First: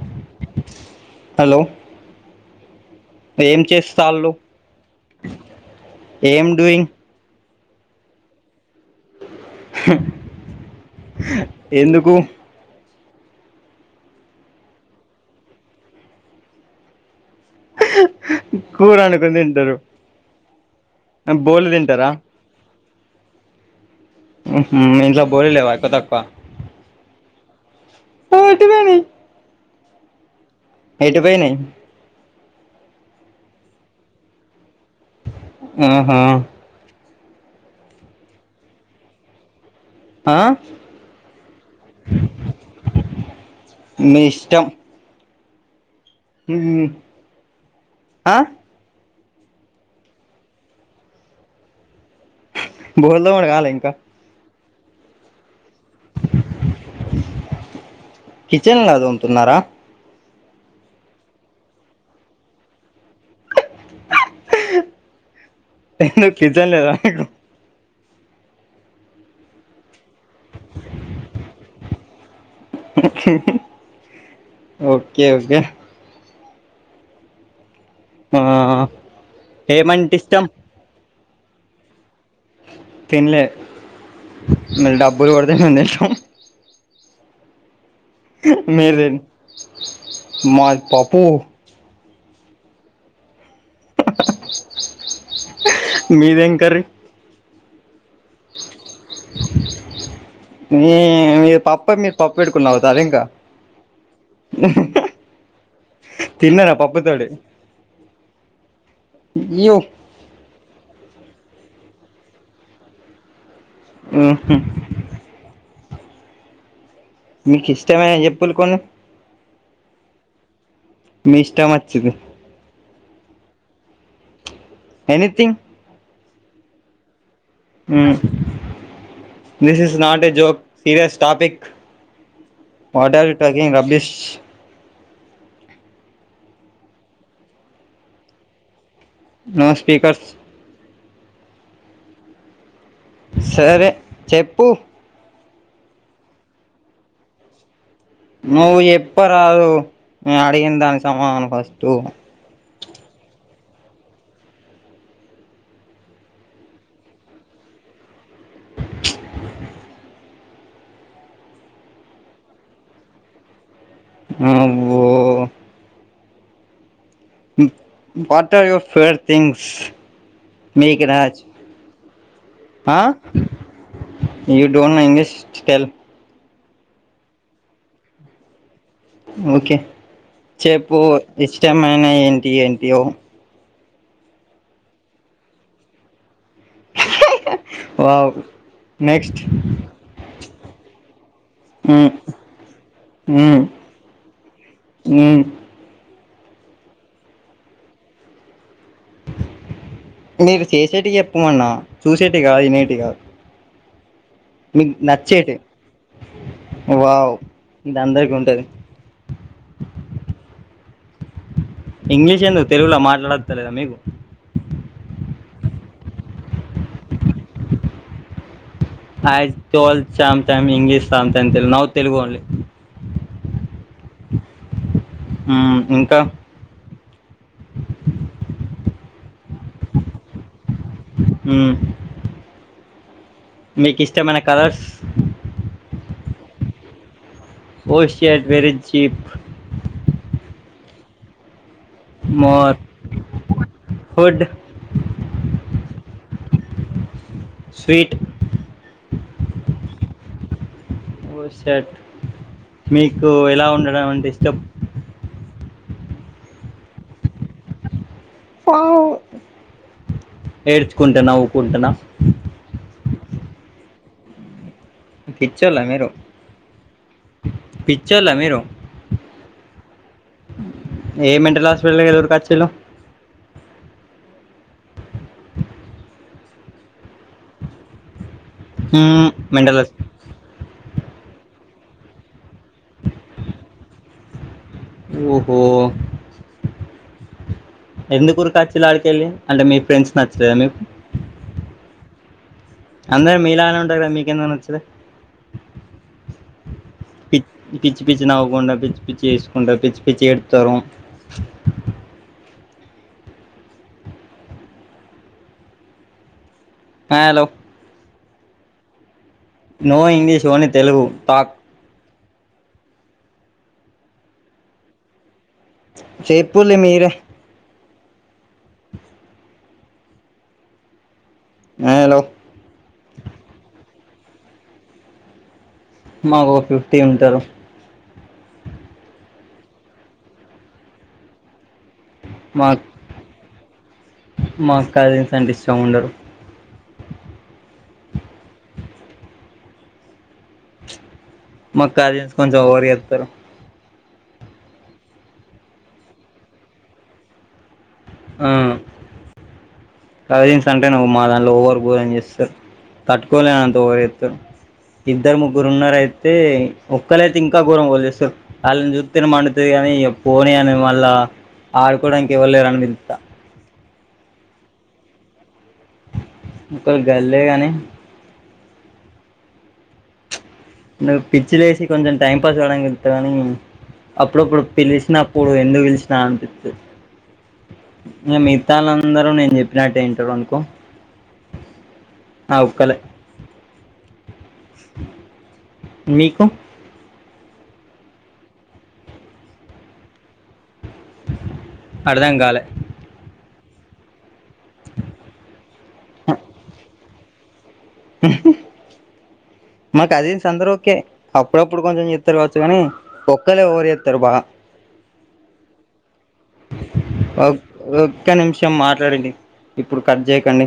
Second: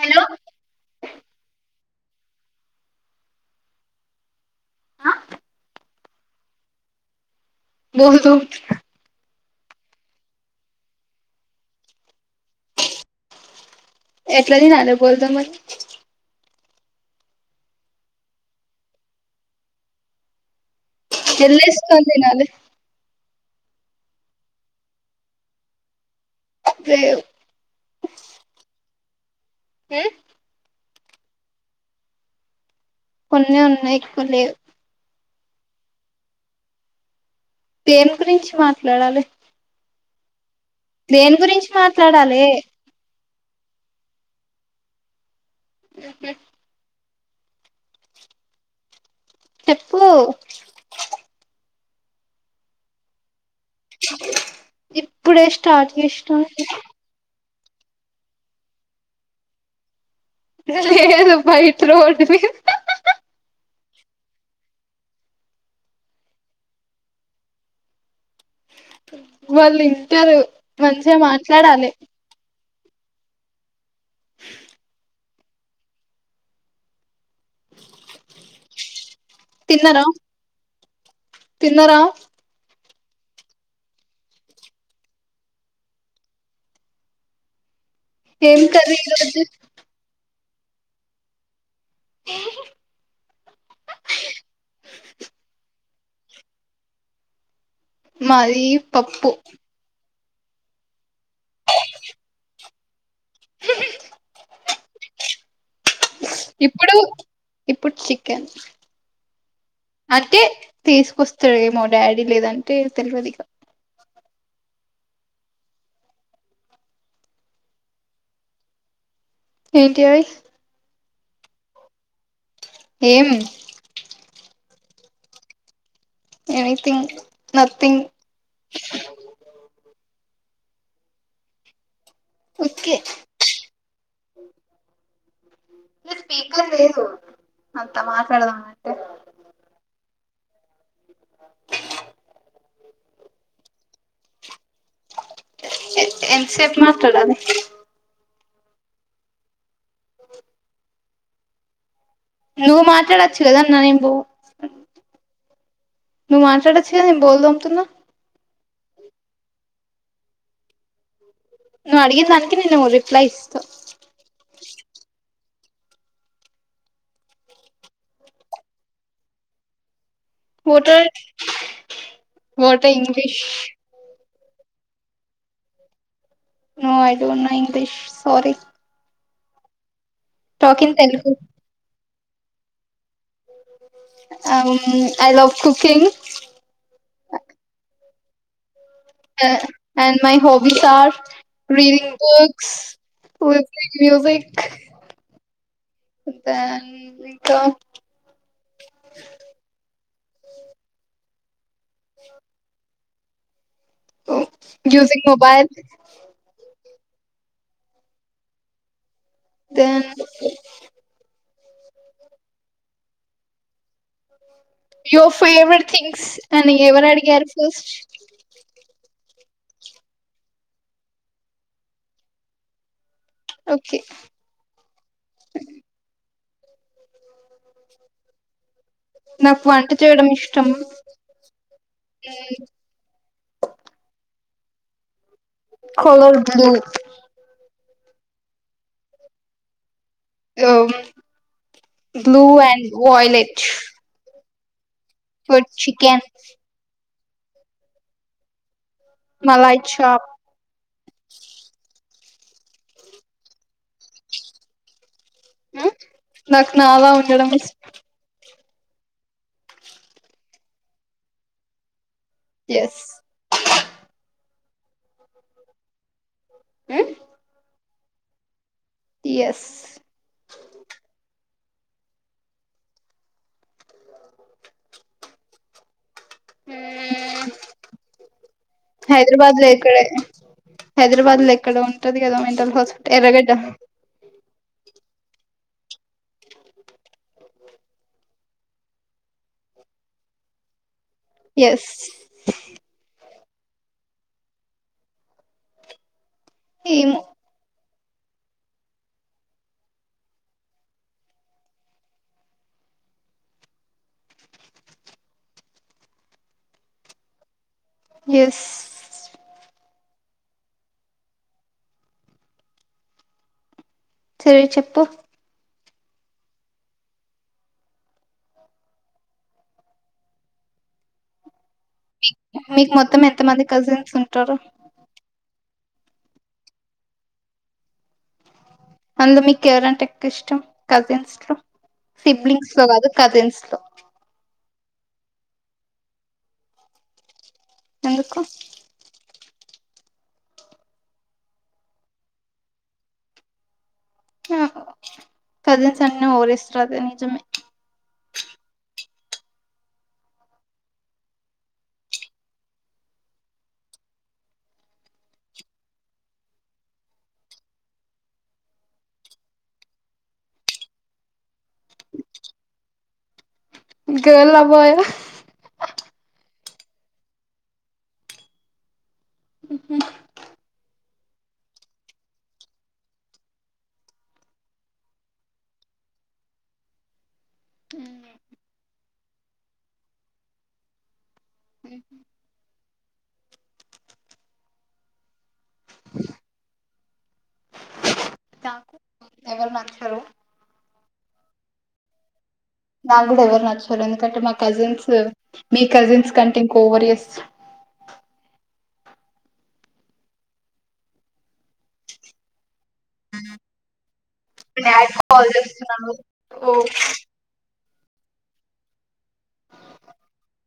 Hello hello ఏం చేస్తాళ్ళు ఏం డూయింగ్ బోర్లు తోముతున్న ఎందుకు ఎట్లాదినాద బోల్దు మరి కూర వండుకుని తింటారు బోర్లు జల్లేసుకొని తింటారా తినాలి మ్మ్ ఇంట్లో బోర్లు లెవా ఎక్కువ తక్కువ లేవ్ తోటిబోయి మ్మ్ ఏటు పొయిని కొన్ని ఉన్నాయి ఎక్కువ లేవ్ ఆహా దేని గురించి మాట్లాడాలి ఆ దేని గురించి మాట్లాడాలి మీ ఇష్టం హు ఆ చెప్పు బోల్దు బడగాలి ఇంకా ఇప్పుడే స్టార్ట్ చేస్న కిచెన్ లో తింటున్నారా బయట రోడ్డు మీద కిచెన్ ల [unintelligible] వాళ్ళు ఇంటారు మంచిగా మాట్లాడాలి ఓకే ఓకే ఆ ఏమంటె ఇష్టం తిన్నార తిన్లే మీరు డబ్బులు కొడితే మేం తింటాం ఏం కర్రీ మీరు ఈరోజు తీ మాది పపు ఏ మీదేం కర్రీ మాది పప్పు మీ మీ పప్ప మీరు పప్పు పెట్కునీ నావుతారు ఇంకా తిన్నార పప్పు తోటి ఒకే తీసుకొస్తాడు ఏమో డాడీ లేదంటే తెలియదు ఇక ఊ హ్మ్ మీకు ఇష్టమైనయి చెప్పులు కొన్ని ఏంటియి మీకు ఇస్తమచింది ఏం anything anything nothing this is not a joke serious topic okay what are you talking rubbish speaker లేదు అంత మాట్లాడదాం అంటే నో స్పీకర్స్ [inaudible] సరే చెప్పు ఎంతసేపు మాట్లాడాలి నువ్వు చెప్పరాదు నేను అడిగిన దానికి సమాదానం ఫస్ట్ నువ్వు మాట్లాడొచ్చు కదా అన్నా నువ్వు మాట్లాడచ్చ కదా నేను బోలు తోముతున్నా నువ్వు అడిగిన దానికి నేను రిప్లై ఇస్త హ్ అవ్వో what are your favourite things what మీకు ఆర్ రాజ్ what a English you don't know English tell no I డోట్ know English sorry okay talk in చెప్పు తెలుగు ఇష్టమైన ఏంటి ఏంటియో అ I love cooking wow next and my hobbies are hmm reading books hmm music మ్మ్ [unintelligible] మీరు చేసేటివి చెప్పమన్నా చూసేటివి కాదు వినేటి కాదు మీకు యూజింగ్ నచ్చేటివి మొబైల్ వావ్ ఇది అందరికి ఉంటాది ఇంగ్లీష్ ఎందుకు తెలుగులో మాట్లాడతలేదా మీకు యువర్ ఫేవరెట్ థింగ్స్ అని ఎవరు అడిగారు first I told some time English some time Telugu now Telugu only okay um ఇంకా నాకు వంట చేయడం ఇష్టం ఉమ్ మ్మ్ మీకు ఇష్టమైన colours colour blue oh shut very cheap oh blue more and violet [inaudible] food chicken sweet malai chop oh shirt మీకు ఎలా ఉండడం అంటే ఇష్టం ఉమ్ నాకు నాలా ఉండడం ఇస్ ఫా ఏడ్చుకుంట నవ్వుకుంటనా ఎస్ పిచ్చోల్లా మీరు ఉమ్ పిచోళ్ళ మీరు ఏ మెంటల్ హా పిచ్చోళ్ళ దగ్గర దొరకచ్చిళ్ళు అ ఉమ్ హ్మ్ హైదరాబాద్ లో మెంటల్ హాస్ ఇక్కడే హైదరాబాద్ లో ఎక్కడో ఉంటది కదా మెంటల్ హాస్పిటల్ ఎర్రగడ్డ ఓహో ఎందుకు ఉరకచ్చిల్లు ఆడికెళ్లి అంటే మీ ఫ్రెండ్స్ నచ్చలేదా మీకు ఎస్ అందరూ మీలానే ఉంటరు మీకు ఎందుకు నచ్చలే ఏమో పి పిచ్చి పిచ్చి నవ్వకుండా పిచ్చి పిచ్చి చేసుకుంటా పిచ్చి పిచ్చి ఏడుత్తారు hello yes no English only Telugu talk సరే చెప్పు చెప్పుల్లి మీరే హలో మీకు మొత్తం ఎంత మంది కజిన్స్ ఉంటారు మాకు ఒక ఫిఫ్టీ ఉంటారు అందులో మీకు ఎవరంటే ఎక్కువ ఇష్టం కజిన్స్ లో సిబ్లింగ్స్ లో కాదు కజిన్స్ లో మాకు కజిన్స్ అంటే ఇష్టం ఉండరు ఎందుకు మా కజిన్స్ కొంచెం ఓవర్ చేస్తారు ఆ కజిన్స్ అన్న ఓవర్ ఏ చేస్తారు అది నిజమే ఆ కజిన్స్ అంటే నువ్వు మా దాంట్లో ఓవరు గోరం చేస్తారు తట్టుకోలేనంత ఓవర్ చేస్తారు ఇద్దరు ముగ్గురు ఉన్నార అయితే ఒక్కళైతే ఇంకా గోరం చేస్తారు వాళ్ళని చూస్తేనే మండుతది కా నీ పోనీ అని మళ్ళా ఆడుకోవడానికి ఎవ్వరు లేరు అని పిలుస్తా గర్ల్ ఆ బాయ్ ఆ ఒకళ్ళు గర్ల్ ఏ కానీ నాకు పిచ్చి లేేసి కొంచెం టైం పాస్ కాడానికి పిలుస్తా కానీ అప్పుడప్పుడు పిలిచినా పోను ఎందుకు పిలిచినా అనిపిస్తది ఇ మిగతాలందరూ నేను చెప్పినట్టే ఇంటరనుకో ఆ ఓక్కలే మీకు నాకు ఎవరు నచ్చారు అర్థం కాలే నాకు కూడా ఎవరు నచ్చరు ఎందుకంటే మా కజిన్స్ మీ కజిన్స్ కంటే ఎక్కువ ఓవర్ చేస్ మా కజిన్స్ అందరు ఓకే అప్పుడప్పుడు కొంచెం చెత్తరు కావచ్చు కాని ఒక్కలే ఓవరు చేత్తర్ బాగా మా డాడీ కాల్ చేస్తున్నారు ఓ ఒక్క నిమిషం మాట్లాడండి ఇప్పుడు కట్ చేయకండి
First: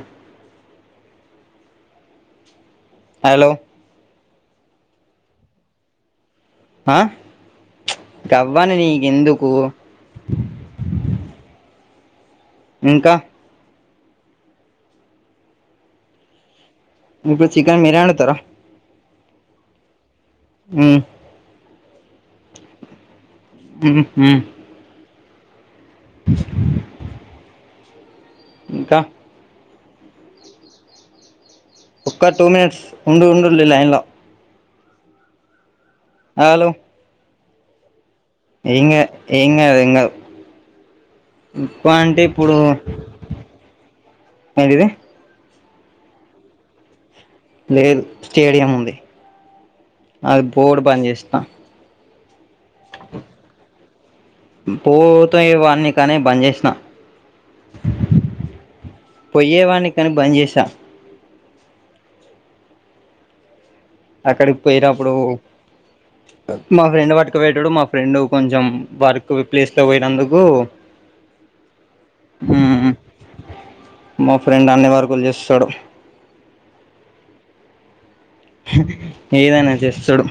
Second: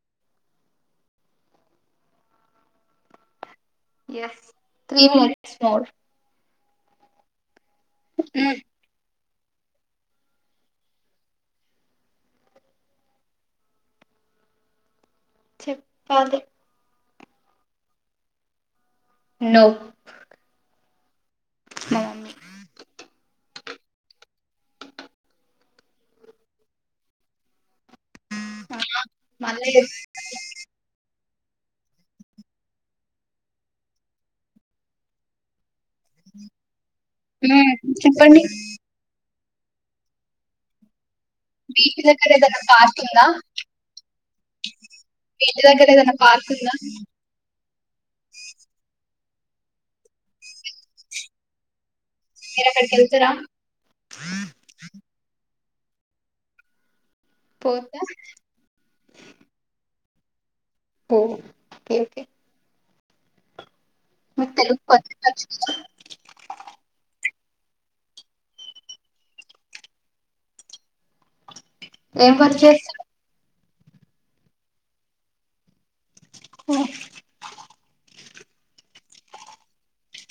హలో స్ త్రీ మనిట్స్ మోర్ ఆ గవ్వని నీకేందు కు ఇంకా చెప్పాలి ఇప్పుడు చికెన్ మీరే ఒండుతరా నో హ్మ్ మా మమ్మీ ఉహు అ మళ్ళీ చేస్ ఒక్క టూ మినిట్స్ ఉండి ఉండుడిల్లీ లైన్లో హలో హలో చెప్పండి ఎంగద్ ఎంగాద్ ఏకువ బీచ్ అంటే దగ్గర ఇప్పుడు ఏదైనా పార్క్ ఉందా ఏంటిది ఇంటిదగ్గర ఏదన్న పార్క్ ఉందా లేదు స్టేడియం ఉంది అది పోడు బ్యాంజేస్తా మిరక్కడి కెల్తరా పోతయ వాన్నీ కానీ బంజేసిన పోత కాని బంద్ చేసా ఓ కే ఓకే మీకు అక్కడికి తెలుగు పోయినప్పుడు కొంచెం వచ్చు కదా మా ఫ్రెండ్ వాట్ పెట్టుడు మా ఫ్రెండ్ కొంచెం వర్క్ ప్లేస్ లో పోయినందుకు ఏం ఫర్ మ్ చేసడు మా ఫ్రెండ్ అన్ని వరకులు చేస్తాడు ఓ ఏదైనా చేస్తడు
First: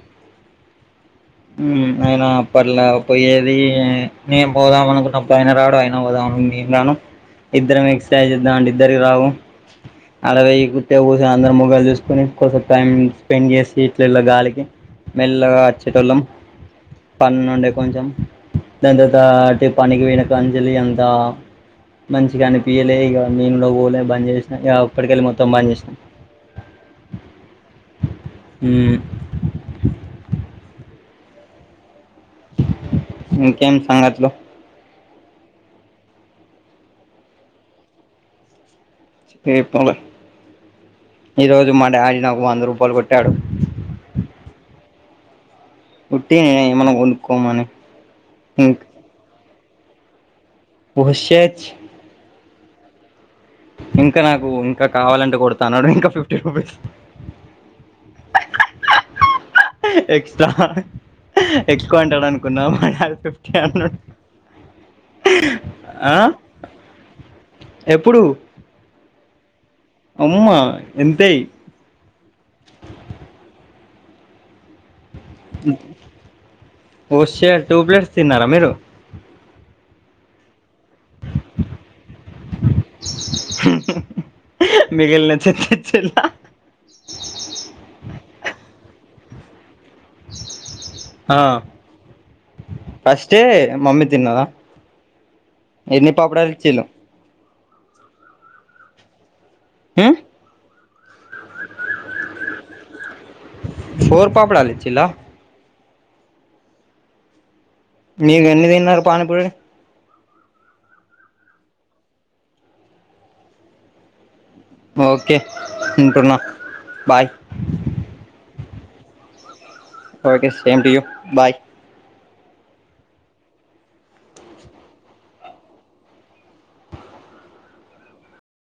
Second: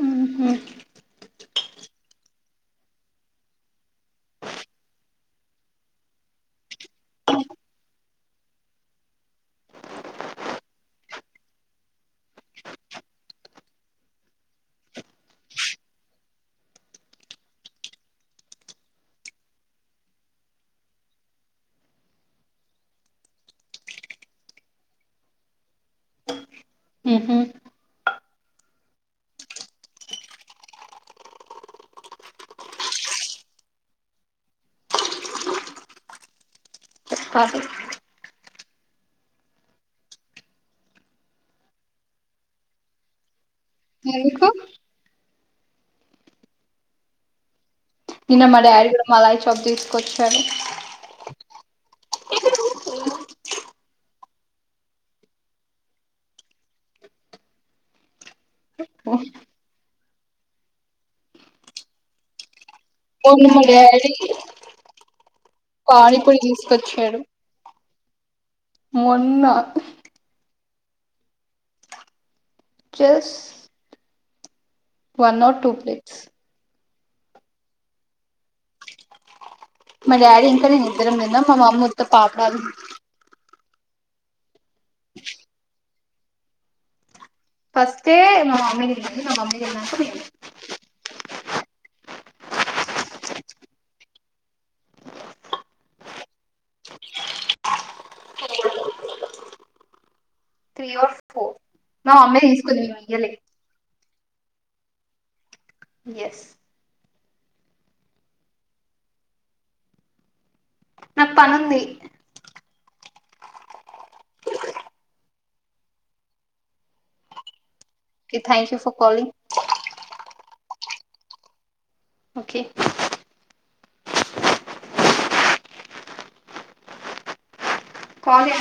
ఉహు అయినా అప్పట్లా పోయేది నేం పోదాం అనుకున్నప్పుడు ఆయిన రాడు అయిన పోదాం అన్న నే న్ రాను ఇద్దరం ఎక్ససైజ్ చేద్దాం అంటే ఇద్దరికి రావు అడవోయి ఉట్టిగా కూసోని అందరూ మోకాలు చూసుకోని కొసెప్ టైం స్పెండ్ చేసి ఇట్లిట్ల గాలికి మెల్లగా అచ్చటోల్లం పన్ నుండే కొంచెం దాని తర్వాత అ పనికి వోయినకంచెల్లి అంతా మంచిగానిపియలే ఇగ నేను కూడా పోలే బంద్ చేసిన ఇక అప్పటికళ్ళి మొత్తం బంద్ చేసినా ఆ ఉహు ఉమ్ ఇంకేం సంగతులు ప ఏ పవన్? ఈ రోజు మా డాడీ నాకు వంద రూపాయలు కొట్టాడు. ఎందుకు? ఉట్టిగనే ఏమన్నా కొనుక్కోమని నిన్న మా డాడీ కూడా మలాయి చాక్ తీసుకొచ్చారు. ఓహ్ షెట్ ఇంకా నాకు ఇంకా కావాలంటే కొడుతా అన్నడు, ఇంకా ఫిఫ్టీ రూపీస్ ఎక్స్ట్రా ఎక్కో అంటడు అనుకున్నాం. మా డాడీ మొన్న ఫిఫ్టీ మా ఎహ్ అన్నడు. డాడీ పానీపూరి తీసుకొచ్చాడు ఎప్పుడు? మొన్న అమ్మ ఎంతయి చస్ one or two plates oh షెట్ టూ పలేట్స్ తిన్నారా మీరు? మా డాడీ ఇంకా నేను ఇద్దరం తిన్నాం, మా మమ్మ ఉత్త పాపడాలు మిగిలినయ్ తెచ్చి ఇచ్చిల్ల ఫస్టె మా మమ్మీ తిన్నది, మా మమ్మీ తిన్నాక మేము తిన్నాం. ఆ ఫస్టే మమ్మీ తిన్నదా? ఎన్ని పాపడాలు ఇచ్చిల్లు [unintelligible] ఉమ్? త్రీ ఆర్ ఫోర్, మా మమ్మీ తీసుకుంది మేం ఇయ్యలే ఫోర్ పాపడాలు ఇచ్చిల్ల? ఎస్ నీకు ఎన్ని తిన్నరు పానీపూరీ? నాక్ పనుంది. ఓకే ఉంటున్నా bye. Okay thank you for calling. Okay same to, you bye. Okay call J